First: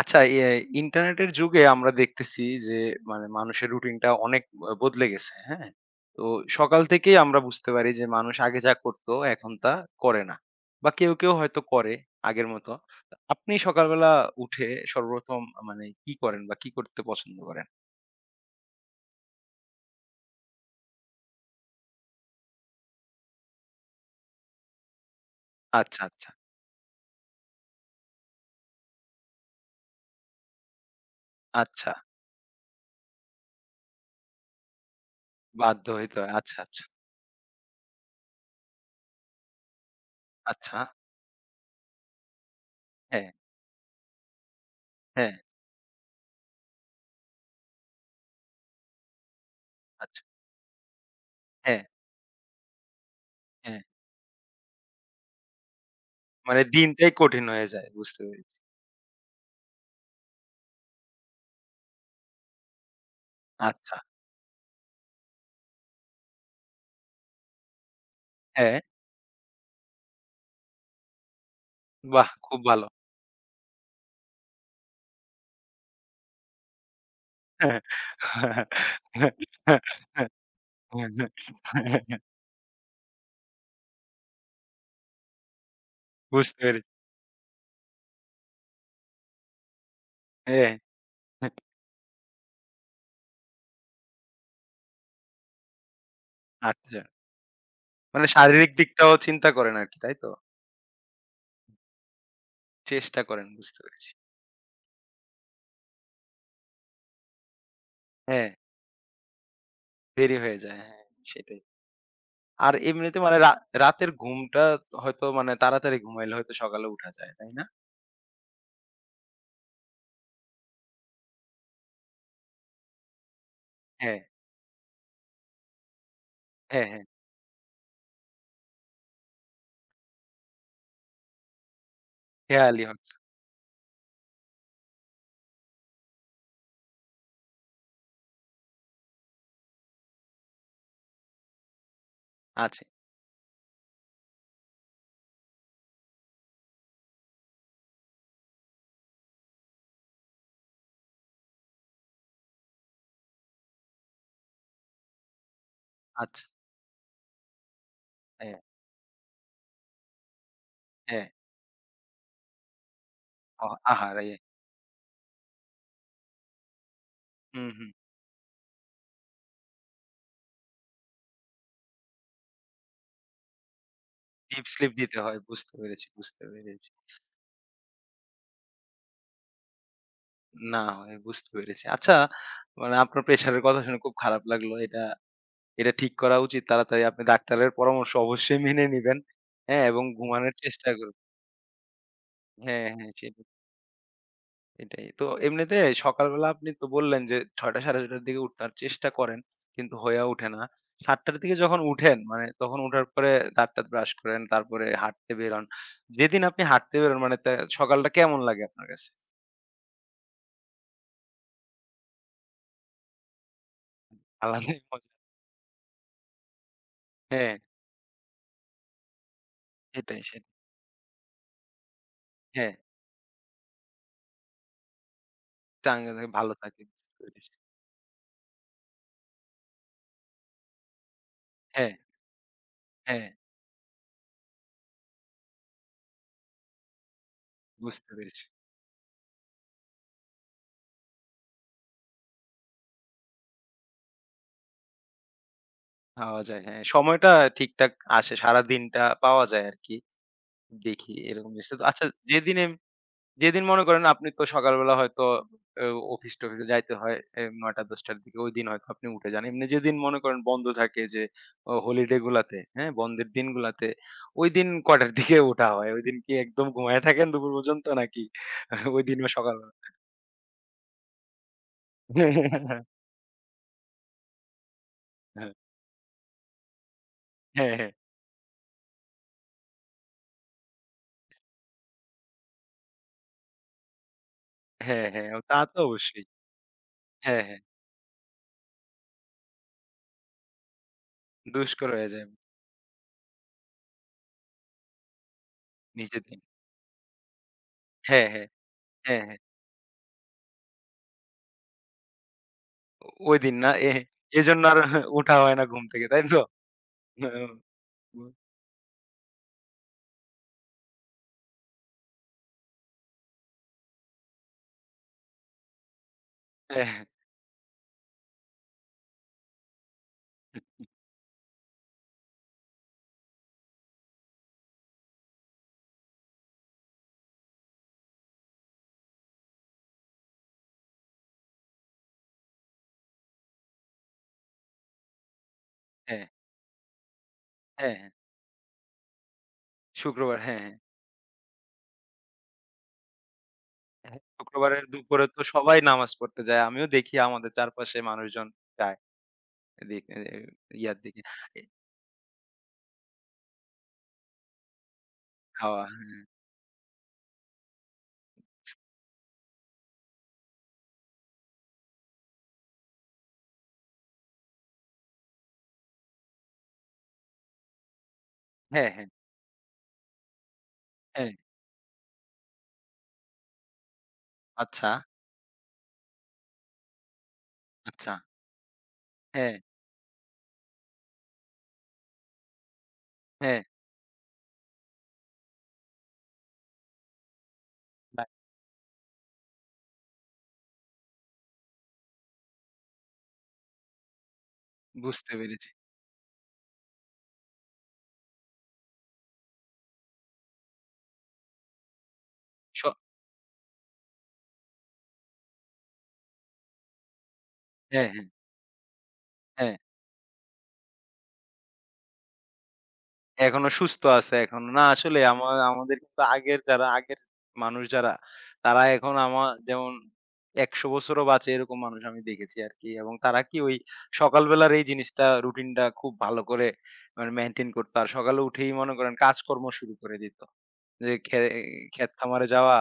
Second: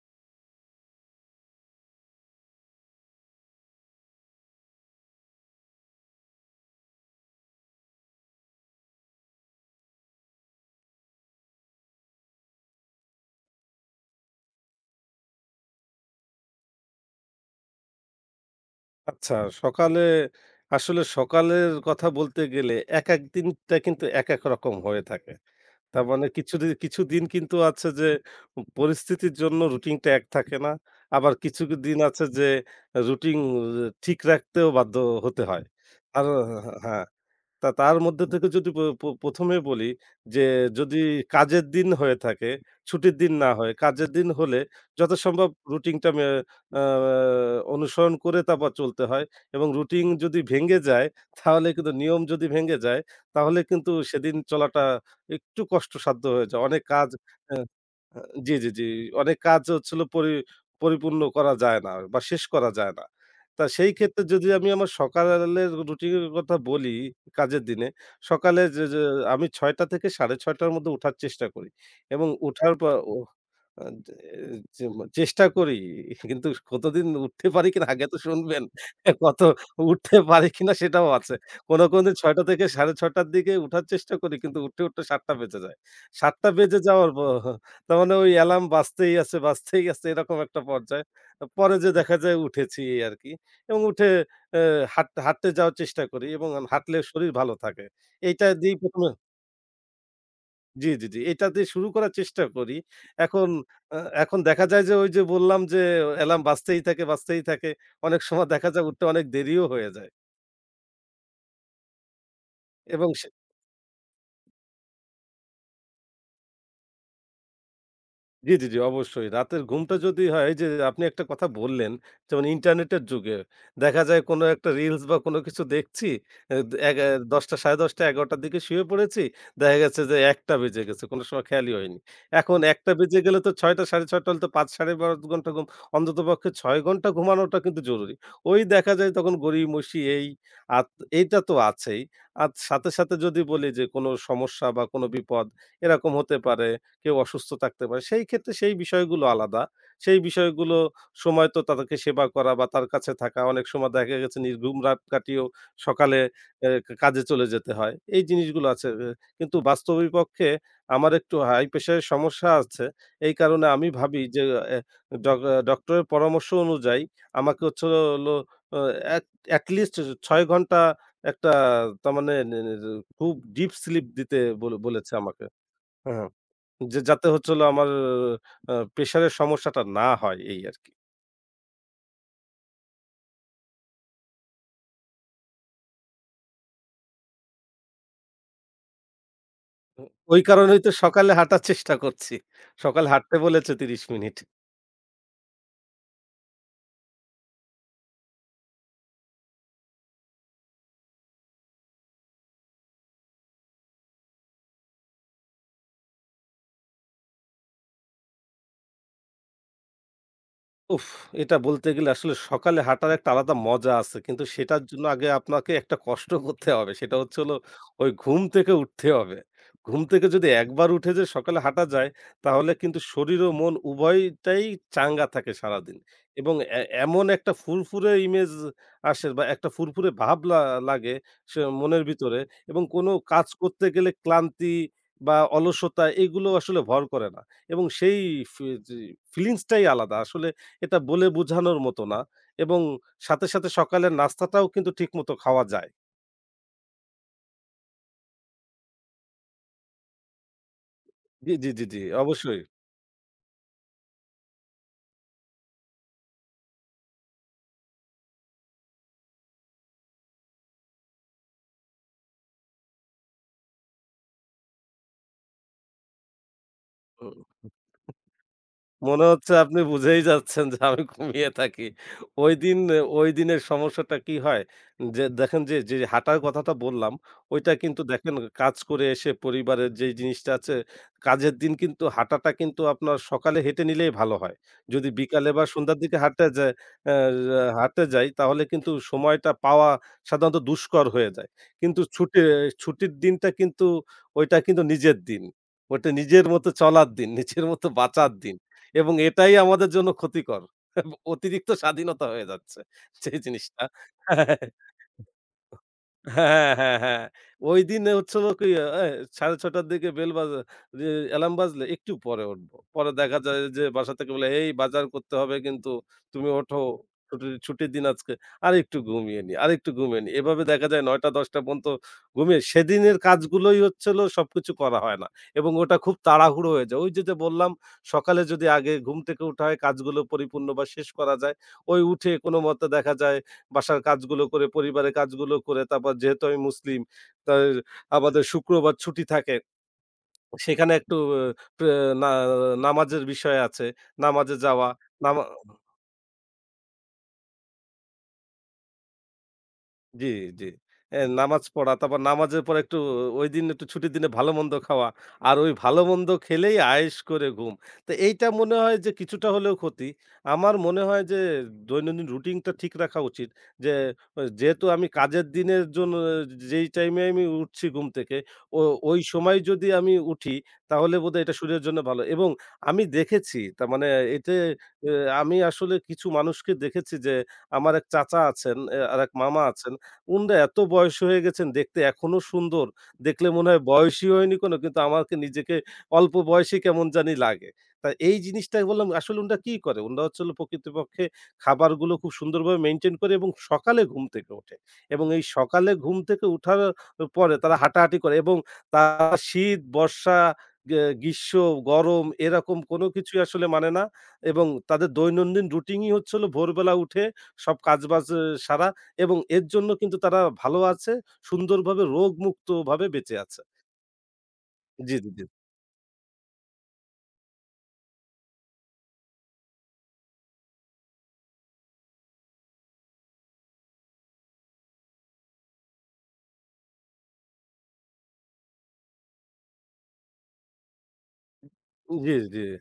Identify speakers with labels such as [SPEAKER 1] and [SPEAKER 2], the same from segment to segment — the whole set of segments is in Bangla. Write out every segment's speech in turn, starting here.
[SPEAKER 1] আচ্ছা, ইন্টারনেটের যুগে আমরা দেখতেছি যে মানে মানুষের রুটিনটা অনেক বদলে গেছে, হ্যাঁ? তো সকাল থেকেই আমরা বুঝতে পারি যে মানুষ আগে যা করত এখন তা করে না। বা কেউ হয়তো করে আগের মতো। তো আপনি সকালবেলা উঠে সর্বপ্রথম মানে কি করেন বা কি করতে পছন্দ করেন?
[SPEAKER 2] আচ্ছা, সকালে আসলে সকালের কথা বলতে গেলে একেক দিনটা কিন্তু একেক রকম হয়ে থাকে।
[SPEAKER 1] আচ্ছা,
[SPEAKER 2] তার মানে
[SPEAKER 1] আচ্ছা,
[SPEAKER 2] কিছুদিন কিন্তু আছে যে পরিস্থিতির জন্য রুটিনটা এক থাকে না। আবার কিছু
[SPEAKER 1] আচ্ছা।
[SPEAKER 2] দিন আছে যে রুটিন ঠিক রাখতেও বাধ্য হতে হয়।
[SPEAKER 1] বাধ্য হইতে
[SPEAKER 2] আর
[SPEAKER 1] হয়। আচ্ছা,
[SPEAKER 2] হ্যাঁ। হ্যাঁ,
[SPEAKER 1] আচ্ছা,
[SPEAKER 2] হ্যাঁ, তা তার মধ্যে থেকে যদি প প ১ম এ বলি যে
[SPEAKER 1] আচ্ছা।
[SPEAKER 2] যদি কাজের দিন হয়ে থাকে, ছুটির
[SPEAKER 1] হ্যাঁ,
[SPEAKER 2] দিন না হয়, কাজের দিন হলে
[SPEAKER 1] হ্যাঁ,
[SPEAKER 2] যথাসম্ভব রুটিনটা মে আ অনুসরণ করে তারপর চলতে হয় এবং রুটিন
[SPEAKER 1] আচ্ছা।
[SPEAKER 2] যদি ভেঙে যায়, তাহলে
[SPEAKER 1] হ্যাঁ,
[SPEAKER 2] কিন্তু নিয়ম যদি ভেঙে যায়, তাহলে
[SPEAKER 1] হ্যাঁ।
[SPEAKER 2] কিন্তু সেদিন চলাটা একটু কষ্টসাধ্য হয়ে
[SPEAKER 1] মানে
[SPEAKER 2] যায়। অনেক কাজ
[SPEAKER 1] দিনটাই কঠিন
[SPEAKER 2] অ্যা
[SPEAKER 1] হয়ে যায়।
[SPEAKER 2] আ
[SPEAKER 1] বুঝতে পেরেছি।
[SPEAKER 2] জি, জি, জি। অনেক কাজ হচ্ছে হলো পরিপূর্ণ করা যায় না বা শেষ করা যায় না। তা সেই
[SPEAKER 1] আচ্ছা।
[SPEAKER 2] ক্ষেত্রে যদি আমি আমার সকালের রুটিনের কথা বলি কাজের দিনে, সকালে
[SPEAKER 1] হ্যাঁ,
[SPEAKER 2] যে যে আমি ৬ঃ০০ থেকে ৬ঃ৩০ টার মধ্যে উঠার চেষ্টা করি এবং
[SPEAKER 1] বাহ! খুব
[SPEAKER 2] উঠার
[SPEAKER 1] ভালো।
[SPEAKER 2] পর ও আ যে চেষ্টা করি। কিন্তু কতদিন উঠতে পারি কিনা আগে তো শুনবেন। কত উঠতে পারি কিনা সেটাও আছে। কোনো দিন ৬ঃ০০ থেকে ৬:৩০ র দিকে উঠার চেষ্টা করি কিন্তু উঠতে ৭ঃ০০ বেজে যায়। ৭ঃ০০
[SPEAKER 1] বুঝতে
[SPEAKER 2] বেজে
[SPEAKER 1] পেরেছি।
[SPEAKER 2] যাওয়ার তার মানে ওই অ্যালার্ম বাজতেই আছে, বাজতেই আছে এরকম একটা
[SPEAKER 1] হ্যাঁ,
[SPEAKER 2] পর্যায়। পরে যেয়ে দেখা যায় উঠেছি এই আরকি। এবং উঠে অ্যা হাঁটতে যাওয়ার চেষ্টা করি এবং হাঁটলে
[SPEAKER 1] আচ্ছা।
[SPEAKER 2] শরীর ভালো থাকে।
[SPEAKER 1] মানে
[SPEAKER 2] এইটা
[SPEAKER 1] শারীরিক
[SPEAKER 2] দিয়েই ১ম এ
[SPEAKER 1] দিকটাও চিন্তা করেন আরকি, তাই তো?
[SPEAKER 2] জি, জি, জি। এটা দিয়ে শুরু করার চেষ্টা করি।
[SPEAKER 1] চেষ্টা করেন,
[SPEAKER 2] এখন
[SPEAKER 1] বুঝতে
[SPEAKER 2] আ
[SPEAKER 1] পেরেছি।
[SPEAKER 2] এখন দেখা যায় যে ওই যে বললাম যে অ্যালার্ম বাজতেই থাকে, বাজতেই থাকে। অনেক
[SPEAKER 1] হ্যাঁ,
[SPEAKER 2] সময় দেখা যায় উঠতে অনেক দেরিও হয়ে যায়
[SPEAKER 1] দেরি হয়ে যায়। হ্যাঁ, সেটাই। আর
[SPEAKER 2] এবং
[SPEAKER 1] এমনিতে মানে রাতের ঘুমটা হয়তো মানে তাড়াতাড়ি ঘুমাইলে হয়তো সকালে উঠা যায়, তাই না?
[SPEAKER 2] জি, জি, জি, অবশ্যই। রাতের ঘুমটা যদি হয় এই যে আপনি একটা কথা বললেন, যেমন ইন্টারনেটের যুগে দেখা
[SPEAKER 1] হ্যাঁ,
[SPEAKER 2] যায় কোনো একটা রিলস বা কোনো কিছু দেখছি, এ
[SPEAKER 1] হ্যাঁ, হ্যাঁ।
[SPEAKER 2] এগা ১০ঃ০০ ১০ঃ৩০ ১১ঃ০০ র দিকে শুয়ে পড়েছি। দেখা গেছে যে ১ঃ০০ বেজে গেছে। কোনো সময় খেয়ালই হয়নি। এখন
[SPEAKER 1] খেয়ালই
[SPEAKER 2] ১ঃ০০
[SPEAKER 1] হয়
[SPEAKER 2] বেজে গেলে তো ৬ঃ০০ ৬:৩০ হলে তো ৫ ১/২ ঘন্টা ঘুম। অন্ততপক্ষে ৬ ঘন্টা ঘুমানোটা কিন্তু জরুরি। ওই দেখা যায় তখন গড়িমসি এই আত এইটা তো আছেই। আর
[SPEAKER 1] আছে।
[SPEAKER 2] সাথে যদি বলি যে কোনো সমস্যা বা কোনো বিপদ এরকম হতে পারে কেউ অসুস্থ থাকতে পারে। সেই ক্ষেত্রে সেই বিষয়গুলো আলাদা। সেই বিষয়গুলো সময় তো তাদেরকে সেবা করা বা তার কাছে থাকা অনেক সময় দেখা গেছে নির্ঘুম রাত কাটিয়েও সকালে
[SPEAKER 1] আচ্ছা।
[SPEAKER 2] এ কাজে চলে যেতে হয়। এই
[SPEAKER 1] হ্যাঁ,
[SPEAKER 2] জিনিসগুলো আছে। কিন্তু বাস্তবিকপক্ষে আমার
[SPEAKER 1] হ্যাঁ।
[SPEAKER 2] একটু হাই প্রেশারের সমস্যা আছে। এই কারণে
[SPEAKER 1] অ
[SPEAKER 2] আমি ভাবি
[SPEAKER 1] আহারে!
[SPEAKER 2] যে এ ডক ডক্টরের পরামর্শ অনুযায়ী আমাকে
[SPEAKER 1] হুম,
[SPEAKER 2] হচ্ছে
[SPEAKER 1] হুম।
[SPEAKER 2] হলো অ এট এটলিস্ট ৬ ঘন্টা একটা তার মানে নে নে খুব ডিপ স্লিপ দিতে
[SPEAKER 1] ডিপ
[SPEAKER 2] বলে
[SPEAKER 1] স্লিপ
[SPEAKER 2] বলেছে
[SPEAKER 1] দিতে হয়।
[SPEAKER 2] আমাকে।
[SPEAKER 1] বুঝতে পেরেছি,
[SPEAKER 2] হ্যাঁ।
[SPEAKER 1] বুঝতে পেরেছি।
[SPEAKER 2] যে যাতে হচ্ছে হলো আমার প্রেশারের সমস্যাটা না হয় এই
[SPEAKER 1] না
[SPEAKER 2] আরকি।
[SPEAKER 1] হয়, বুঝতে পেরেছি। আচ্ছা, মানে আপনার প্রেশারের কথা শুনে খুব খারাপ লাগলো। এটা এটা ঠিক করা উচিত তাড়াতাড়ি। আপনি ডাক্তারের পরামর্শ অবশ্যই মেনে নিবেন। হ্যাঁ, এবং
[SPEAKER 2] ওই
[SPEAKER 1] ঘুমানোর
[SPEAKER 2] কারণেই
[SPEAKER 1] চেষ্টা
[SPEAKER 2] তো
[SPEAKER 1] করুন।
[SPEAKER 2] সকালে হাঁটার চেষ্টা করছি।
[SPEAKER 1] হ্যাঁ,
[SPEAKER 2] সকালে
[SPEAKER 1] হ্যাঁ,
[SPEAKER 2] হাঁটতে
[SPEAKER 1] সেটাই,
[SPEAKER 2] বলেছে ৩০ মিনিট।
[SPEAKER 1] সেটাই। তো এমনিতে সকালবেলা আপনি তো বললেন যে ৬:০০ ৬:৩০ র দিকে উঠার চেষ্টা করেন, কিন্তু হয়ে ওঠে না। ৭:০০ র দিকে যখন উঠেন, মানে তখন উঠার পরে দাঁত-টাত ব্রাশ করেন, তারপরে হাঁটতে বেরোন। যেদিন আপনি হাঁটতে বেরোন মানে তা সকালটা কেমন লাগে আপনার কাছে?
[SPEAKER 2] উফ! এটা বলতে গেলে আসলে সকালে হাঁটার একটা আলাদা মজা আছে। কিন্তু
[SPEAKER 1] আলাদাই
[SPEAKER 2] সেটার
[SPEAKER 1] মজা।
[SPEAKER 2] জন্য আগে আপনাকে একটা কষ্ট করতে হবে। সেটা হচ্ছে হলো
[SPEAKER 1] হ্যাঁ,
[SPEAKER 2] ওই ঘুম থেকে উঠতে হবে। ঘুম
[SPEAKER 1] সেটাই,
[SPEAKER 2] থেকে
[SPEAKER 1] সেটাই।
[SPEAKER 2] যদি একবার উঠে যে সকালে হাঁটা যায়, তাহলে
[SPEAKER 1] হ্যাঁ।
[SPEAKER 2] কিন্তু শরীর ও মন উভয়টাই চাঙ্গা থাকে সারাদিন।
[SPEAKER 1] চাঙ্গা থাকে, ভালো
[SPEAKER 2] এবং এ
[SPEAKER 1] থাকে। বুঝতে
[SPEAKER 2] এমন একটা
[SPEAKER 1] পেরেছি।
[SPEAKER 2] ফুরফুরে ইমেজ আসে বা একটা ফুরফুরে ভাব লাগে সে
[SPEAKER 1] হ্যাঁ,
[SPEAKER 2] মনের ভিতরে এবং কোনো
[SPEAKER 1] হ্যাঁ,
[SPEAKER 2] কাজ করতে গেলে ক্লান্তি বা অলসতা এগুলো আসলে ভর করে না। এবং
[SPEAKER 1] বুঝতে
[SPEAKER 2] সেই
[SPEAKER 1] পেরেছি।
[SPEAKER 2] ফি জি ফিলিংসটাই আলাদা। আসলে এটা বলে বোঝানোর মতো না এবং সাথে সকালের নাস্তাটাও কিন্তু ঠিকমতো খাওয়া যায়।
[SPEAKER 1] পাওয়া যায়। হ্যাঁ, সময়টা ঠিকঠাক আসে। সারাদিনটা পাওয়া যায় আরকি। দেখি এরকম
[SPEAKER 2] জি, জি,
[SPEAKER 1] জিনিসটা।
[SPEAKER 2] জি,
[SPEAKER 1] তো
[SPEAKER 2] জি,
[SPEAKER 1] আচ্ছা, যেদিন
[SPEAKER 2] অবশ্যই।
[SPEAKER 1] এম যেদিন মনে করেন আপনি তো সকালবেলা হয়তো অ অফিস-টফিসে যাইতে হয় এ ৯:০০-১০:০০ র দিকে ওইদিন হয়তো আপনি উঠে যান। এমনি যেদিন মনে করেন বন্ধ থাকে যে হলিডে গুলাতে, হ্যাঁ? বন্ধের দিনগুলাতে ওইদিন কয়টার দিকে ওঠা হয়? ওইদিন কি একদম ঘুমায়ে থাকেন দুপুর পর্যন্ত নাকি
[SPEAKER 2] মনে
[SPEAKER 1] ওইদিনও
[SPEAKER 2] হচ্ছে
[SPEAKER 1] সকালবেলা?
[SPEAKER 2] আপনি বুঝেই যাচ্ছেন যে আমি ঘুমিয়ে থাকি। ওইদিন ওইদিনের সমস্যাটা কি হয়? যে
[SPEAKER 1] হ্যাঁ,
[SPEAKER 2] দেখেন যে হাঁটার কথাটা বললাম, ওইটা
[SPEAKER 1] হ্যাঁ, হ্যাঁ।
[SPEAKER 2] কিন্তু দেখেন কাজ করে এসে পরিবারের যেই জিনিসটা আছে, কাজের দিন কিন্তু হাঁটাটা কিন্তু আপনার সকালে হেঁটে নিলেই ভালো হয়।
[SPEAKER 1] হ্যাঁ,
[SPEAKER 2] যদি
[SPEAKER 1] হ্যাঁ।
[SPEAKER 2] বিকালে
[SPEAKER 1] তা
[SPEAKER 2] বা
[SPEAKER 1] তো
[SPEAKER 2] সন্ধ্যার দিকে
[SPEAKER 1] অবশ্যই।
[SPEAKER 2] হাঁটতে যায় অ্যা
[SPEAKER 1] হ্যাঁ, হ্যাঁ।
[SPEAKER 2] হাঁটতে যাই তাহলে কিন্তু সময়টা পাওয়া সাধারণত দুষ্কর হয়ে যায়।
[SPEAKER 1] দুষ্কর
[SPEAKER 2] কিন্তু
[SPEAKER 1] হয়ে যায়
[SPEAKER 2] ছুটির দিনটা কিন্তু ওইটা কিন্তু নিজের দিন। ওটা
[SPEAKER 1] নিজের দিন।
[SPEAKER 2] নিজের মতো চলার দিন, নিজের মতো
[SPEAKER 1] হ্যাঁ,
[SPEAKER 2] বাঁচার
[SPEAKER 1] হ্যাঁ।
[SPEAKER 2] দিন। এবং
[SPEAKER 1] হ্যাঁ, হ্যাঁ।
[SPEAKER 2] এটাই আমাদের জন্য ক্ষতিকর। অতিরিক্ত স্বাধীনতা হয়ে যাচ্ছে যে
[SPEAKER 1] ওইদিন না
[SPEAKER 2] জিনিসটা।
[SPEAKER 1] এজন্য আর ওঠা হয় না ঘুম থেকে। তাই তো?
[SPEAKER 2] হ্যাঁ, হ্যাঁ, হ্যাঁ।
[SPEAKER 1] হ্যাঁ, হ্যাঁ,
[SPEAKER 2] ঐদিন হচ্ছে হলো কি আ এ ৬:৩০ র দিকে বেল বাজে যে অ্যালার্ম বাজলে একটু পরে উঠবো। পরে দেখা যায় যে বাসা থেকে বলে, "এই বাজার করতে হবে কিন্তু তুমি ওঠো।
[SPEAKER 1] হ্যাঁ, হ্যাঁ।
[SPEAKER 2] ছুটির দিন আজকে। আরেকটু ঘুমিয়ে নিই, আরেকটু ঘুমিয়ে নিই।" এভাবে দেখা যায় ৯ঃ০০-১০ঃ০০ পর্যন্ত ঘুমিয়ে সেদিনের কাজগুলোই হচ্ছে হলো সবকিছু করা হয় না এবং ওটা খুব তাড়াহুড়ো হয়ে যায়। ওই যে বললাম সকালে যদি আগে ঘুম থেকে উঠা হয় কাজগুলো পরিপূর্ণ বা শেষ করা যায়, ওই উঠে কোনমতে দেখা যায় বাসার কাজগুলো করে, পরিবারের কাজগুলো করে, তারপর যেহেতু আমি মুসলিম, তাই
[SPEAKER 1] হ্যাঁ,
[SPEAKER 2] আমাদের শুক্রবার ছুটি থাকে।
[SPEAKER 1] শুক্রবার, হ্যাঁ, হ্যাঁ।
[SPEAKER 2] সেখানে একটু আহ, প্রে না নামাজের বিষয় আছে।
[SPEAKER 1] হ্যাঁ,
[SPEAKER 2] নামাজে
[SPEAKER 1] শুক্রবারের
[SPEAKER 2] যাওয়া,
[SPEAKER 1] দুপুরে তো
[SPEAKER 2] নামা
[SPEAKER 1] সবাই নামাজ পড়তে যায়। আমিও দেখি আমাদের চারপাশে মানুষজন যায়। এদিক
[SPEAKER 2] জি, জি।
[SPEAKER 1] ইয়ার দিকে এ
[SPEAKER 2] নামাজ পড়া, তারপর নামাজের পর একটু ঐদিন একটু ছুটির দিনে ভালো-মন্দ খাওয়া। আর ওই
[SPEAKER 1] খাওয়া।
[SPEAKER 2] ভালো-মন্দ খেলেই আয়েশ করে ঘুম। তো এইটা মনে হয় যে কিছুটা হলেও ক্ষতি। আমার মনে হয় যে দৈনন্দিন রুটিনটা ঠিক রাখা উচিত। যে যেহেতু আমি কাজের দিনের জন্য যেই টাইমে আমি উঠছি ঘুম থেকে, ও
[SPEAKER 1] হ্যাঁ, হ্যাঁ,
[SPEAKER 2] ওই সময় যদি আমি উঠি তাহলে
[SPEAKER 1] হ্যাঁ।
[SPEAKER 2] বোধহয় এটা শরীরের জন্য ভালো। এবং আমি দেখেছি তার মানে এতে
[SPEAKER 1] আচ্ছা,
[SPEAKER 2] এ আমি আসলে কিছু মানুষকে দেখেছি যে আমার এক
[SPEAKER 1] আচ্ছা।
[SPEAKER 2] চাচা আছেন, আরেক
[SPEAKER 1] হ্যাঁ,
[SPEAKER 2] মামা আছেন। উনারা এত বয়স হয়ে গেছেন দেখতে এখনো সুন্দর। দেখলে
[SPEAKER 1] হ্যাঁ।
[SPEAKER 2] মনে হয় বয়সই হয়নি কোনো কিন্তু আমাকে নিজেকে অল্প বয়সী কেমন জানি লাগে। তা
[SPEAKER 1] বা
[SPEAKER 2] এই জিনিসটাই বললাম আসলে উনারা কি করে? উনারা হচ্ছে হলো প্রকৃতপক্ষে খাবারগুলো খুব সুন্দরভাবে মেইনটেইন করে এবং সকালে ঘুম থেকে ওঠে। এবং
[SPEAKER 1] বুঝতে
[SPEAKER 2] এই
[SPEAKER 1] পেরেছি।
[SPEAKER 2] সকালে ঘুম থেকে উঠার পরে তারা হাঁটাহাঁটি করে এবং তারা শীত, বর্ষা, গ্রীষ্ম, গরম এরকম
[SPEAKER 1] স
[SPEAKER 2] কোনো কিছুই আসলে মানে না এবং তাদের দৈনন্দিন রুটিনই হচ্ছে হলো ভোরবেলা উঠে সব
[SPEAKER 1] হ্যাঁ, হ্যাঁ,
[SPEAKER 2] কাজবাজ সারা এবং এর
[SPEAKER 1] হ্যাঁ।
[SPEAKER 2] জন্য কিন্তু তারা ভালো আছে, সুন্দরভাবে রোগমুক্তভাবে বেঁচে আছে।
[SPEAKER 1] এখনো সুস্থ আছে এখন। না
[SPEAKER 2] জি,
[SPEAKER 1] আসলে
[SPEAKER 2] জি, জি।
[SPEAKER 1] আমাদের কিন্তু আগের যারা আগের মানুষ যারা, তারা এখন আমার যেমন ১০০ বছরও বাঁচে এরকম মানুষ আমি দেখেছি আরকি। এবং তারা কি ওই সকালবেলার এই জিনিসটা রুটিনটা খুব ভালো করে মানে মেইনটেইন করতো। আর সকালে উঠেই মনে করেন কাজকর্ম শুরু করে দিত। যে ক্ষেত
[SPEAKER 2] জি,
[SPEAKER 1] খামারে
[SPEAKER 2] জি।
[SPEAKER 1] যাওয়া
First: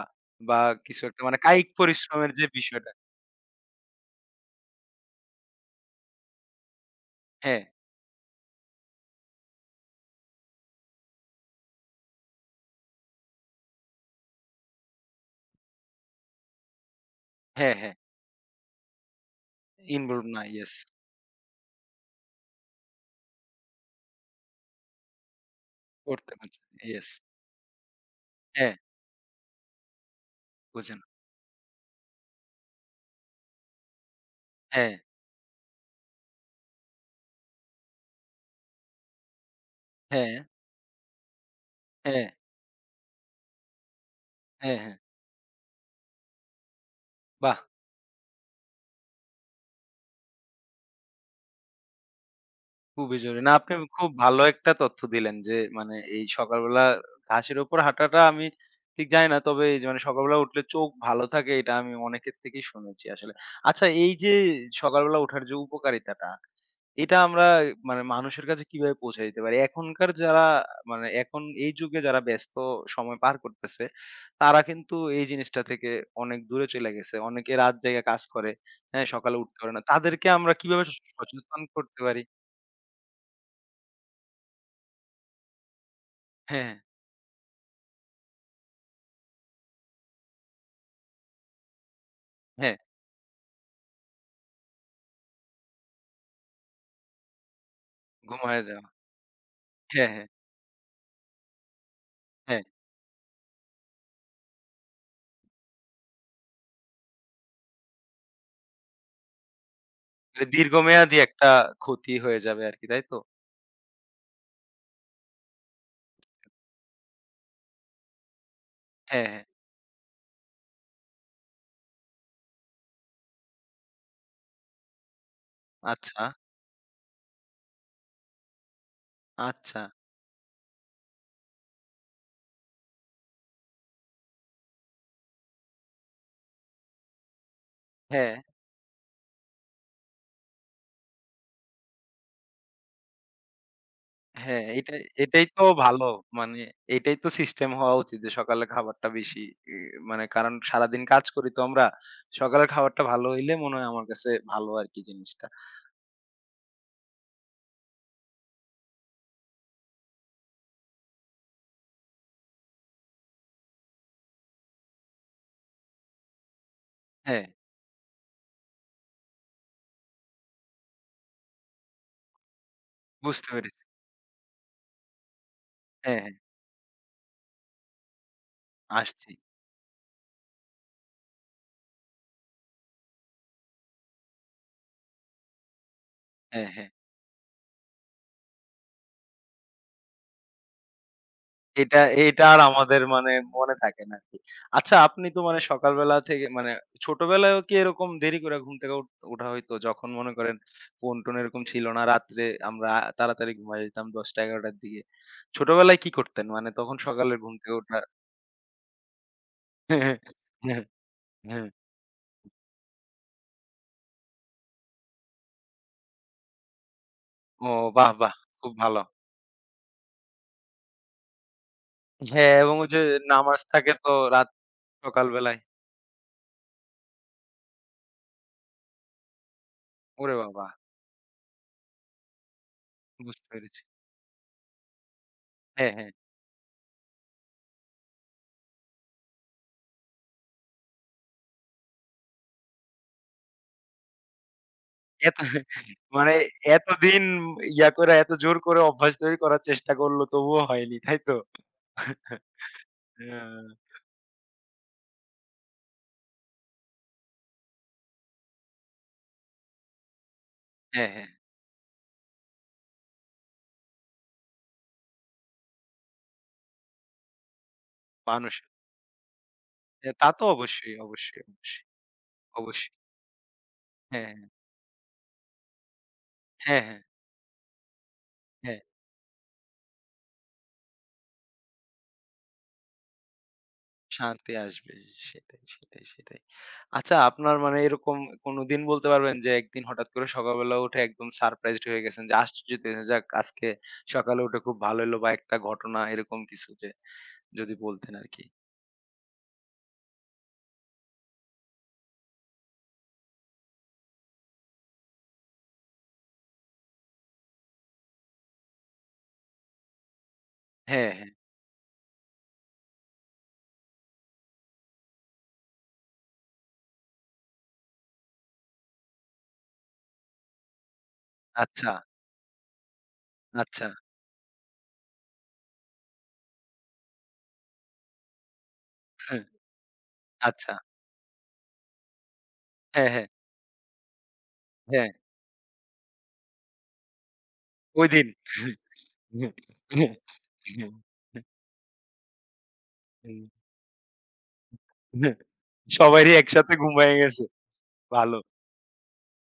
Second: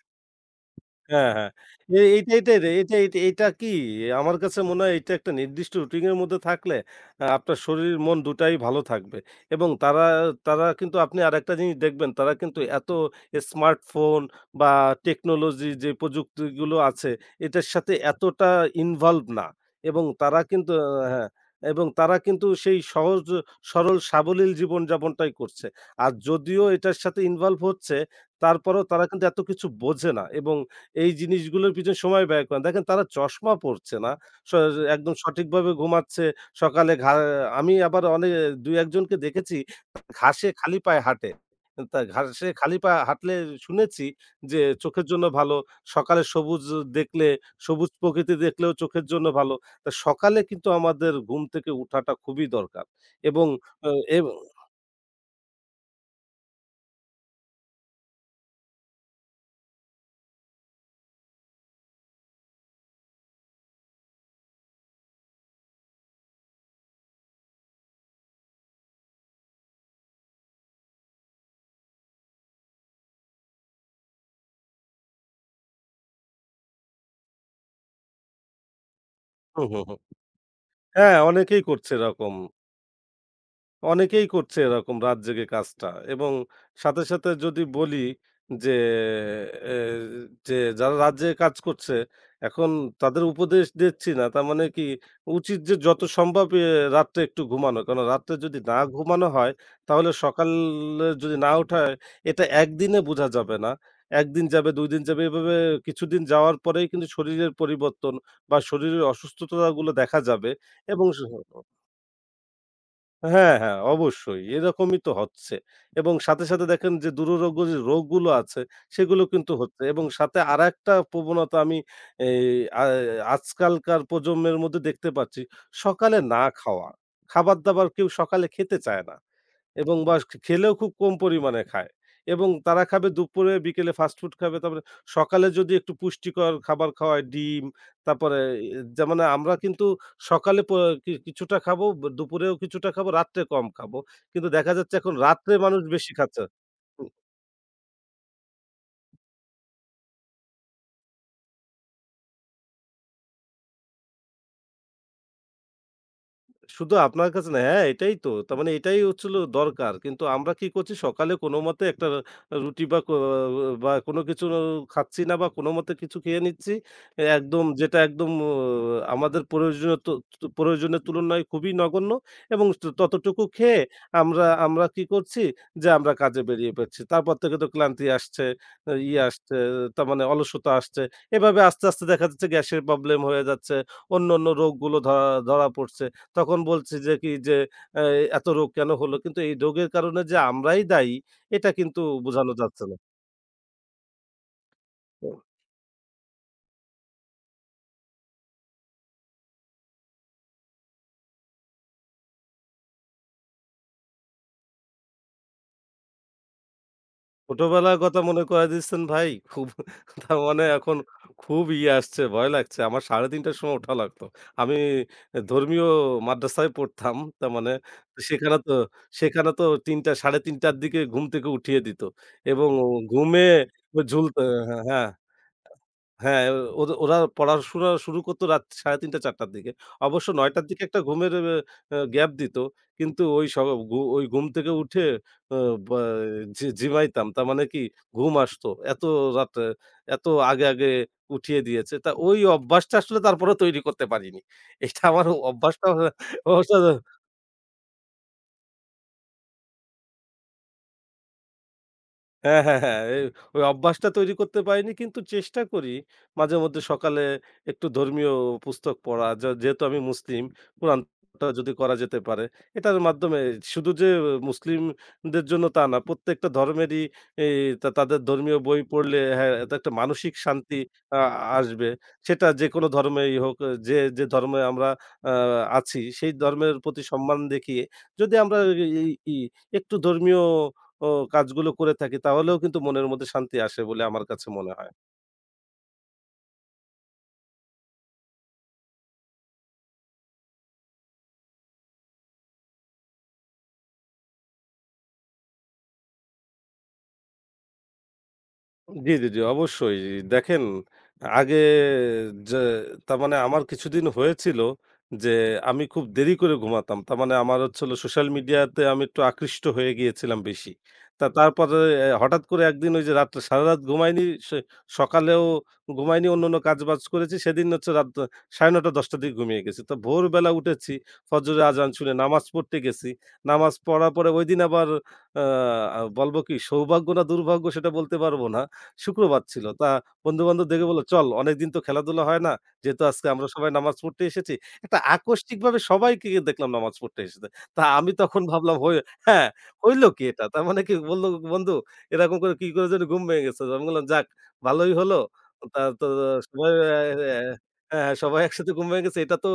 [SPEAKER 1] বা কিছু একটা
[SPEAKER 2] হ্যাঁ,
[SPEAKER 1] মানে
[SPEAKER 2] হ্যাঁ।
[SPEAKER 1] কায়িক
[SPEAKER 2] এ
[SPEAKER 1] পরিশ্রমের
[SPEAKER 2] এইটা
[SPEAKER 1] যে
[SPEAKER 2] এইটাই রে
[SPEAKER 1] বিষয়টা,
[SPEAKER 2] এইটা এইটা এইটা কি? আমার কাছে মনে হয় এইটা একটা নির্দিষ্ট রুটিন এর মধ্যে থাকলে আপনার
[SPEAKER 1] হ্যাঁ,
[SPEAKER 2] শরীর মন দুটাই ভালো থাকবে। এবং তারা তারা কিন্তু আপনি আরেকটা জিনিস দেখবেন তারা কিন্তু এত স্মার্টফোন বা টেকনোলজি যে প্রযুক্তিগুলো আছে এটার
[SPEAKER 1] হ্যাঁ,
[SPEAKER 2] সাথে
[SPEAKER 1] হ্যাঁ।
[SPEAKER 2] এতটা ইনভলভ না। এবং
[SPEAKER 1] ইনভলভ
[SPEAKER 2] তারা
[SPEAKER 1] না,
[SPEAKER 2] কিন্তু
[SPEAKER 1] ইয়েস।
[SPEAKER 2] আ হ্যাঁ, এবং তারা কিন্তু সেই সহজ সরল সাবলীল জীবনযাপনটাই করছে। আর
[SPEAKER 1] করতে পারছে,
[SPEAKER 2] যদিও এটার
[SPEAKER 1] ইয়েস।
[SPEAKER 2] সাথে ইনভলভ হচ্ছে
[SPEAKER 1] হ্যাঁ,
[SPEAKER 2] তারপরেও তারা কিন্তু এত কিছু বোঝে না এবং
[SPEAKER 1] বুঝেন।
[SPEAKER 2] এই জিনিসগুলোর পিছনে সময় ব্যয় করেন। দেখেন তারা চশমা পড়ছে না। স
[SPEAKER 1] হ্যাঁ,
[SPEAKER 2] একদম সঠিকভাবে ঘুমাচ্ছে। সকালে আমি আবার অনে ২-১ জনকে দেখেছি
[SPEAKER 1] হ্যাঁ,
[SPEAKER 2] ঘাসে খালি পায়ে হাঁটে। তা
[SPEAKER 1] হ্যাঁ,
[SPEAKER 2] ঘাসে খালি পা হাঁটলে শুনেছি যে
[SPEAKER 1] হ্যাঁ, হ্যাঁ।
[SPEAKER 2] চোখের জন্য ভালো। সকালে সবুজ দেখলে,
[SPEAKER 1] বাহ!
[SPEAKER 2] সবুজ প্রকৃতি দেখলেও চোখের জন্য ভালো। তা সকালে কিন্তু আমাদের ঘুম থেকে উঠাটা খুবই দরকার
[SPEAKER 1] খুবই জরুরি।
[SPEAKER 2] এবং
[SPEAKER 1] না আপনি
[SPEAKER 2] আ
[SPEAKER 1] খুব
[SPEAKER 2] এব
[SPEAKER 1] ভালো একটা তথ্য দিলেন যে মানে এই সকালবেলা ঘাসের উপর হাঁটাটা আমি ঠিক জানি না। তবে এই যে মানে সকালবেলা উঠলে চোখ ভালো থাকে এটা আমি অনেকের থেকেই শুনেছি আসলে। আচ্ছা, এই যে সকালবেলা ওঠার যে উপকারিতাটা, এটা আমরা মানে মানুষের কাছে কিভাবে পৌঁছে দিতে পারি? এখনকার যারা মানে এখন এই যুগে যারা ব্যস্ত সময় পার করতেছে, তারা কিন্তু এই জিনিসটা থেকে অনেক দূরে চলে গেছে। অনেকে রাত জেগে কাজ করে। হ্যাঁ, সকালে উঠতে
[SPEAKER 2] হুম,
[SPEAKER 1] পারে
[SPEAKER 2] হুম,
[SPEAKER 1] না।
[SPEAKER 2] হুম।
[SPEAKER 1] তাদেরকে আমরা কিভাবে
[SPEAKER 2] হ্যাঁ,
[SPEAKER 1] সচেতন
[SPEAKER 2] অনেকেই করছে
[SPEAKER 1] করতে পারি?
[SPEAKER 2] এরকম। অনেকেই করছে এরকম রাত জেগে কাজটা এবং
[SPEAKER 1] হ্যাঁ। হ্যাঁ।
[SPEAKER 2] সাথে যদি বলি যে এ যে যারা রাত জেগে কাজ করছে, এখন
[SPEAKER 1] হ্যাঁ,
[SPEAKER 2] তাদের উপদেশ দিচ্ছি না। তার মানে কি উচিত যে যত সম্ভব রাত্রে একটু ঘুমানো। কারণ রাত্রে যদি
[SPEAKER 1] ঘুমায়ে
[SPEAKER 2] না
[SPEAKER 1] যাওয়া।
[SPEAKER 2] ঘুমানো হয় তাহলে
[SPEAKER 1] হ্যাঁ, হ্যাঁ,
[SPEAKER 2] সকালে যদি না ওঠা হয় এটা
[SPEAKER 1] হ্যাঁ।
[SPEAKER 2] একদিনে বোঝা যাবে না। ১ দিন যাবে, ২ দিন যাবে এভাবে কিছুদিন যাওয়ার পরেই কিন্তু শরীরের পরিবর্তন বা শরীরের অসুস্থতাগুলো দেখা
[SPEAKER 1] এ
[SPEAKER 2] যাবে এবং
[SPEAKER 1] দীর্ঘমেয়াদী একটা ক্ষতি হয়ে যাবে আরকি, তাই তো?
[SPEAKER 2] হ্যাঁ, হ্যাঁ, অবশ্যই। এরকমই তো হচ্ছে। এবং সাথে দেখেন যে দুরারোগ্য যে রোগগুলো আছে সেগুলো
[SPEAKER 1] হ্যাঁ, হ্যাঁ।
[SPEAKER 2] কিন্তু হচ্ছে এবং সাথে আরেকটা প্রবণতা আমি এই আ আজকালকার প্রজন্মের মধ্যে দেখতে পাচ্ছি। সকালে
[SPEAKER 1] আচ্ছা,
[SPEAKER 2] না খাওয়া। খাবার-দাবার কেউ সকালে খেতে চায় না।
[SPEAKER 1] আচ্ছা।
[SPEAKER 2] এবং বাস খেলেও খুব কম পরিমাণে খায়। এবং তারা খাবে দুপুরে, বিকেলে ফাস্ট ফুড খাবে। তারপরে সকালে যদি একটু পুষ্টিকর খাবার খাওয়ায় ডিম,
[SPEAKER 1] হ্যাঁ,
[SPEAKER 2] তারপরে এ যে মানে আমরা কিন্তু সকালে কি কিছুটা খাবো, দুপুরেও কিছুটা খাবো, রাত্রে কম খাবো। কিন্তু
[SPEAKER 1] হ্যাঁ,
[SPEAKER 2] দেখা যাচ্ছে
[SPEAKER 1] এটাই
[SPEAKER 2] এখন
[SPEAKER 1] এটাই
[SPEAKER 2] রাত্রে
[SPEAKER 1] তো
[SPEAKER 2] মানুষ
[SPEAKER 1] ভালো।
[SPEAKER 2] বেশি খাচ্ছে।
[SPEAKER 1] মানে এটাই তো সিস্টেম হওয়া উচিত যে সকালে খাবারটা বেশি, ই মানে কারণ সারাদিন কাজ করি তো আমরা। সকালের খাবারটা ভালো হইলে মনে হয় আমার কাছে ভালো আরকি জিনিসটা।
[SPEAKER 2] শুধু আপনার কাছে না, হ্যাঁ, এটাই তো। তার মানে এটাই হচ্ছিল দরকার। কিন্তু আমরা কি করছি সকালে কোনোমতে একটা রুটি বা কো বা কোনো কিছু খাচ্ছি না বা কোনোমতে কিছু খেয়ে নিচ্ছি।
[SPEAKER 1] হ্যাঁ,
[SPEAKER 2] একদম যেটা একদম ও আমাদের প্রয়োজনীয় তো প্রয়োজনের তুলনায় খুবই নগণ্য এবং ততটুকু
[SPEAKER 1] বুঝতে
[SPEAKER 2] খেয়ে
[SPEAKER 1] পেরেছি।
[SPEAKER 2] আমরা আমরা কি করছি যে আমরা
[SPEAKER 1] হ্যাঁ, হ্যাঁ,
[SPEAKER 2] কাজে বেরিয়ে পড়ছি। তারপর থেকে তো ক্লান্তি আসছে, আহ, ইয়ে
[SPEAKER 1] আসছি।
[SPEAKER 2] আসছে তার মানে অলসতা আসছে। এভাবে আস্তে দেখা যাচ্ছে গ্যাসের প্রবলেম হয়ে যাচ্ছে। অন্যান্য রোগগুলো ধরা ধরা পড়ছে। তখন
[SPEAKER 1] হ্যাঁ, হ্যাঁ।
[SPEAKER 2] বলছি যে কি যে, "এ এত রোগ কেন হলো?" কিন্তু এই রোগের কারণে যে আমরাই দায়ী এটা
[SPEAKER 1] এটা
[SPEAKER 2] কিন্তু
[SPEAKER 1] এটা
[SPEAKER 2] বোঝানো
[SPEAKER 1] আর
[SPEAKER 2] যাচ্ছে না।
[SPEAKER 1] আমাদের মানে মনে থাকে না আরকি। আচ্ছা, আপনি তো মানে সকালবেলা থেকে মানে ছোটবেলায়ও কি এরকম দেরি করে ঘুম থেকে উঠা হইতো? যখন মনে করেন ফোন-টোন এরকম ছিল না, রাত্রে আমরা তাড়াতাড়ি ঘুমায়ে যেতাম ১০টা-১১টার দিকে। ছোটবেলায় কি করতেন? মানে তখন সকালে ঘুম থেকে
[SPEAKER 2] ছোটবেলার
[SPEAKER 1] ওঠা।
[SPEAKER 2] কথা মনে করায় দিচ্ছেন ভাই। খুব
[SPEAKER 1] হ্যাঁ,
[SPEAKER 2] তার মানে
[SPEAKER 1] হ্যাঁ,
[SPEAKER 2] এখন খুব
[SPEAKER 1] হ্যাঁ।
[SPEAKER 2] ইয়ে আসছে, ভয় লাগছে। আমার ৩:৩০ র সময় ওঠা লাগতো। আমি ধর্মীয় মাদ্রাসায় পড়তাম। তার
[SPEAKER 1] ও
[SPEAKER 2] মানে
[SPEAKER 1] বাহ! বাহ!
[SPEAKER 2] সেখানে তো
[SPEAKER 1] খুব ভালো।
[SPEAKER 2] সেখানে তো ৩টা ৩:৩০ টার দিকে ঘুম থেকে উঠিয়ে দিত
[SPEAKER 1] হ্যাঁ,
[SPEAKER 2] এবং
[SPEAKER 1] এবং ওই যে
[SPEAKER 2] ঘুমে
[SPEAKER 1] নামাজ থাকে তো
[SPEAKER 2] ঝুলত
[SPEAKER 1] রাত,
[SPEAKER 2] হ্যাঁ। হ্যাঁ।
[SPEAKER 1] সকাল বেলায়।
[SPEAKER 2] হ্যাঁ, ওরা পড়াশোনা শুরু করত রাত ৩:৩০ ৪:০০ র দিকে। অবশ্য
[SPEAKER 1] ওরে
[SPEAKER 2] ৯:০০ র
[SPEAKER 1] বাবা!
[SPEAKER 2] দিকে একটা ঘুমের অ্যা অ্যা গ্যাপ দিত। কিন্তু ওই
[SPEAKER 1] বুঝতে
[SPEAKER 2] স
[SPEAKER 1] পেরেছি।
[SPEAKER 2] ঘু ওই ঘুম থেকে উঠে অ
[SPEAKER 1] হ্যাঁ,
[SPEAKER 2] বা
[SPEAKER 1] হ্যাঁ।
[SPEAKER 2] ঝি ঝিমাইতাম। তার মানে কি ঘুম আসতো। এত রাতে, এত আগে উঠিয়ে দিয়েছে। তা ওই অভ্যাসটা আসলে তারপরে তৈরি করতে পারিনি। এটা আমার
[SPEAKER 1] এত
[SPEAKER 2] অভ্যাসটা
[SPEAKER 1] মানে এতদিন ইয়া করে এত জোর করে অভ্যাস তৈরি করার চেষ্টা করলো তবুও হয়নি, তাই তো?
[SPEAKER 2] হ্যাঁ, হ্যাঁ, হ্যাঁ। এই
[SPEAKER 1] হ্যাঁ,
[SPEAKER 2] ওই অভ্যাসটা তৈরি করতে পারিনি কিন্তু চেষ্টা করি মাঝেমধ্যে সকালে একটু ধর্মীয় পুস্তক পড়া। যে যেহেতু আমি মুসলিম,
[SPEAKER 1] হ্যাঁ, হ্যাঁ।
[SPEAKER 2] কুরআনটা যদি করা যেতে পারে। এটার মাধ্যমে শুধু যে মুসলিমদের জন্য তা না, প্রত্যেকটা ধর্মেরই এই তাদের
[SPEAKER 1] মানুষ,
[SPEAKER 2] ধর্মীয় বই পড়লে হ্যাঁ, এটা একটা
[SPEAKER 1] হ্যাঁ, তা
[SPEAKER 2] মানসিক
[SPEAKER 1] তো
[SPEAKER 2] শান্তি
[SPEAKER 1] অবশ্যই,
[SPEAKER 2] আ
[SPEAKER 1] অবশ্যই, অবশ্যই,
[SPEAKER 2] আসবে। সেটা যেকোনো
[SPEAKER 1] অবশ্যই।
[SPEAKER 2] ধর্মেই হোক, যে
[SPEAKER 1] হ্যাঁ,
[SPEAKER 2] ধর্মে আমরা আ আছি সেই ধর্মের
[SPEAKER 1] হ্যাঁ, হ্যাঁ, হ্যাঁ,
[SPEAKER 2] প্রতি সম্মান দেখিয়ে যদি আমরা
[SPEAKER 1] হ্যাঁ,
[SPEAKER 2] এই ই একটু ধর্মীয় ও কাজগুলো করে থাকি তাহলেও কিন্তু মনের মধ্যে শান্তি আসে বলে আমার কাছে
[SPEAKER 1] শান্তি
[SPEAKER 2] মনে হয়।
[SPEAKER 1] আসবে। সেটাই, সেটাই, সেটাই। আচ্ছা, আপনার মানে এরকম কোনদিন বলতে পারবেন যে একদিন হঠাৎ করে সকালবেলা উঠে একদম সারপ্রাইজড হয়ে গেছেন যে আশ্চর্যিত হয়ে যাক আজকে সকালে উঠে খুব ভালো হলো বা একটা ঘটনা এরকম কিছু, যে যদি বলতেন আরকি?
[SPEAKER 2] জি, জি, জি, অবশ্যই। দেখেন আগে যে তার মানে আমার কিছুদিন হয়েছিল যে আমি খুব দেরি করে ঘুমাতাম। তার মানে আমার হচ্ছে হলো সোশ্যাল মিডিয়াতে আমি একটু আকৃষ্ট হয়ে গিয়েছিলাম বেশি।
[SPEAKER 1] হ্যাঁ,
[SPEAKER 2] তা
[SPEAKER 1] হ্যাঁ।
[SPEAKER 2] তারপরে হঠাৎ করে একদিন ওই যে রাত্রে সারারাত ঘুমাইনি, সে সকালেও ঘুমাইনি, অন্যান্য কাজবাজ করেছি। সেদিন হচ্ছে রাত ৯:৩০ ১০:০০ র দিকে ঘুমিয়ে গেছি। তো ভোরবেলা উঠেছি, ফজরের আজান
[SPEAKER 1] আচ্ছা,
[SPEAKER 2] শুনে নামাজ পড়তে গেছি। নামাজ
[SPEAKER 1] আচ্ছা।
[SPEAKER 2] পড়ার পরে ঐদিন আবার আ বলব কি সৌভাগ্য না দুর্ভাগ্য সেটা বলতে পারব না। শুক্রবার
[SPEAKER 1] হ্যাঁ,
[SPEAKER 2] ছিল। তা বন্ধু-বান্ধব
[SPEAKER 1] আচ্ছা।
[SPEAKER 2] দেখে বলল, "চল অনেকদিন তো খেলাধুলা হয় না। যেহেতু
[SPEAKER 1] হ্যাঁ, হ্যাঁ,
[SPEAKER 2] আজকে আমরা সবাই নামাজ পড়তে এসেছি।" একটা
[SPEAKER 1] হ্যাঁ।
[SPEAKER 2] আকস্মিকভাবে সবাইকে দেখলাম নামাজ পড়তে এসেছে। তা আমি
[SPEAKER 1] ঐদিন।
[SPEAKER 2] তখন ভাবলাম হয়ে হ্যাঁ, হইল কি এটা? তার মানে কি বলল, "বন্ধু এরকম করে কি করে জানি ঘুম ভেঙে গেছে।" আমি বললাম, "যাক ভালোই হলো।" তা তো
[SPEAKER 1] সবারই
[SPEAKER 2] সবাই
[SPEAKER 1] একসাথে ঘুম
[SPEAKER 2] অ্যা
[SPEAKER 1] ভেঙে
[SPEAKER 2] অ্যা
[SPEAKER 1] গেছে।
[SPEAKER 2] হ্যাঁ,
[SPEAKER 1] ভালো।
[SPEAKER 2] সবাই একসাথে ঘুম ভেঙে গেছে। এটা তো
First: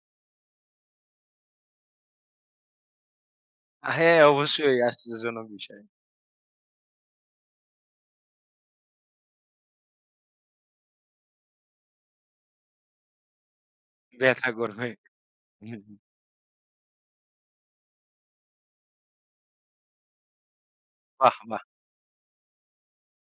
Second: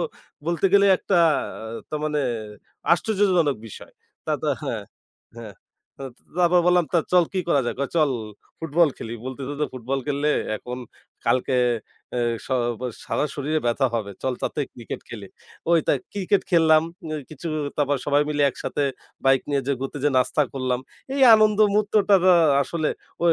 [SPEAKER 2] বলতে গেলে একটা আহ, তার মানে আশ্চর্যজনক বিষয়।
[SPEAKER 1] হ্যাঁ,
[SPEAKER 2] তা তো
[SPEAKER 1] অবশ্যই
[SPEAKER 2] হ্যাঁ,
[SPEAKER 1] আশ্চর্যজনক
[SPEAKER 2] হ্যাঁ।
[SPEAKER 1] বিষয়।
[SPEAKER 2] তারপর বললাম, "তা চল কি করা যায়?" কয়, "চল" ফুটবল খেলি। বলতেছে যে, "ফুটবল খেললে এখন কালকে এ স সারা শরীরে ব্যথা হবে। চল
[SPEAKER 1] ব্যথা
[SPEAKER 2] তার থেকে
[SPEAKER 1] করবে।
[SPEAKER 2] ক্রিকেট খেলি।" ওই তাই ক্রিকেট খেললাম। এ কিছু তারপর সবাই মিলে একসাথে বাইক নিয়ে যে ঘুরতে যেয়ে নাস্তা করলাম। এই
[SPEAKER 1] বাহ!
[SPEAKER 2] আনন্দ
[SPEAKER 1] বাহ!
[SPEAKER 2] মুহূর্তটা আসলে ও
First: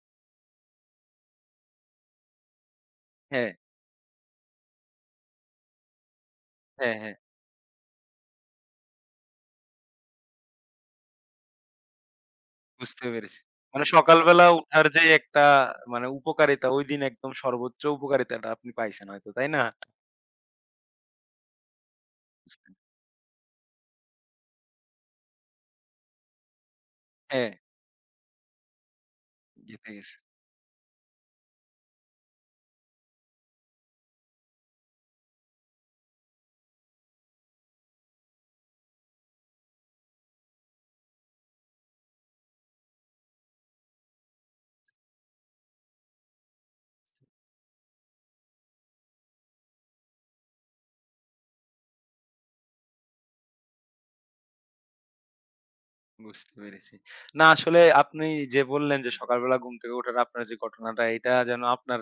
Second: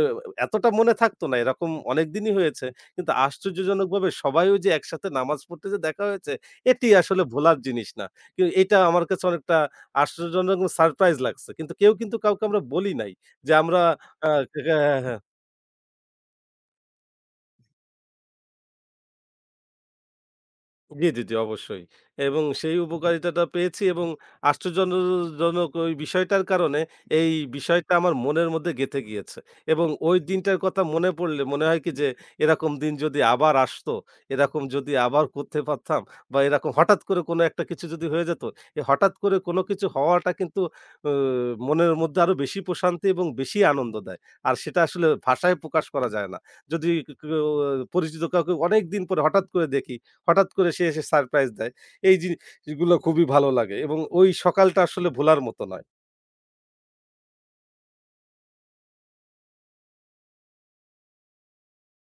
[SPEAKER 2] এতটা মনে থাকতো না। এরকম অনেকদিনই হয়েছে। কিন্তু
[SPEAKER 1] হ্যাঁ,
[SPEAKER 2] আশ্চর্যজনকভাবে সবাই ওই যে একসাথে নামাজ পড়তে যে দেখা হয়েছে, এটি
[SPEAKER 1] হ্যাঁ, হ্যাঁ।
[SPEAKER 2] আসলে ভোলার জিনিস না। কি এটা আমার কাছে অনেকটা আশ্চর্যজনক সারপ্রাইজ লাগছে। কিন্তু কেউ কিন্তু কাউকে আমরা বলি
[SPEAKER 1] বুঝতে
[SPEAKER 2] নাই
[SPEAKER 1] পেরেছি।
[SPEAKER 2] যে আমরা
[SPEAKER 1] মানে
[SPEAKER 2] আ
[SPEAKER 1] সকালবেলা উঠার যে একটা মানে উপকারিতা ঐদিন একদম সর্বোচ্চ উপকারিতাটা আপনি পাইছেন হয়তো, তাই না?
[SPEAKER 2] জি, জি, জি, অবশ্যই। এবং
[SPEAKER 1] বুঝতে
[SPEAKER 2] সেই হু, হু। উপকারিতাটা পেয়েছি এবং আশ্চর্যজনক ওই বিষয়টার কারণে এই
[SPEAKER 1] হ্যাঁ,
[SPEAKER 2] বিষয়টা আমার মনের মধ্যে গেঁথে গিয়েছে। এবং
[SPEAKER 1] জিতে গেছে।
[SPEAKER 2] ওই দিনটার কথা মনে পড়লে মনে হয় কি যে এরকম দিন যদি আবার আসতো, এরকম যদি আবার করতে পারতাম বা এরকম হঠাৎ করে কোনো একটা কিছু যদি হয়ে যেত, হঠাৎ করে কোনো কিছু হওয়াটা কিন্তু অ মনের মধ্যে আরো বেশি প্রশান্তি এবং বেশি আনন্দ দেয়। আর সেটা আসলে ভাষায় প্রকাশ করা যায় না। যদি কেউ আহ, পরিচিত কাউকে অনেকদিন পরে হঠাৎ করে দেখি হঠাৎ করে সে এসে সারপ্রাইজ দেয়। এই জিনিসগুলো খুবই ভালো লাগে এবং ওই সকালটা আসলে ভোলার মতো নয়।
[SPEAKER 1] বুঝতে পেরেছি। না আসলে আপনি যে বললেন যে সকালবেলা ঘুম থেকে ওঠার আপনার যে ঘটনাটা এটা যেন আপনার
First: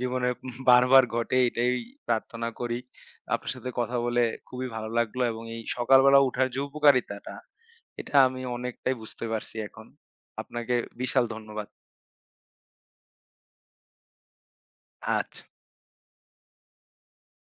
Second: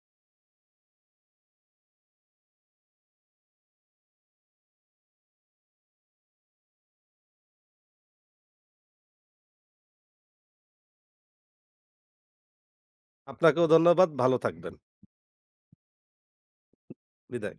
[SPEAKER 1] জীবনে বারবার ঘটে এটাই প্রার্থনা করি। আপনার সাথে কথা বলে খুবই ভালো লাগলো এবং এই সকালবেলা উঠার যে উপকারিতাটা এটা আমি অনেকটাই বুঝতে পারছি এখন। আপনাকে বিশাল ধন্যবাদ।
[SPEAKER 2] আপনাকেও ধন্যবাদ। ভালো থাকবেন।
[SPEAKER 1] আচ্ছা।
[SPEAKER 2] বিদায়।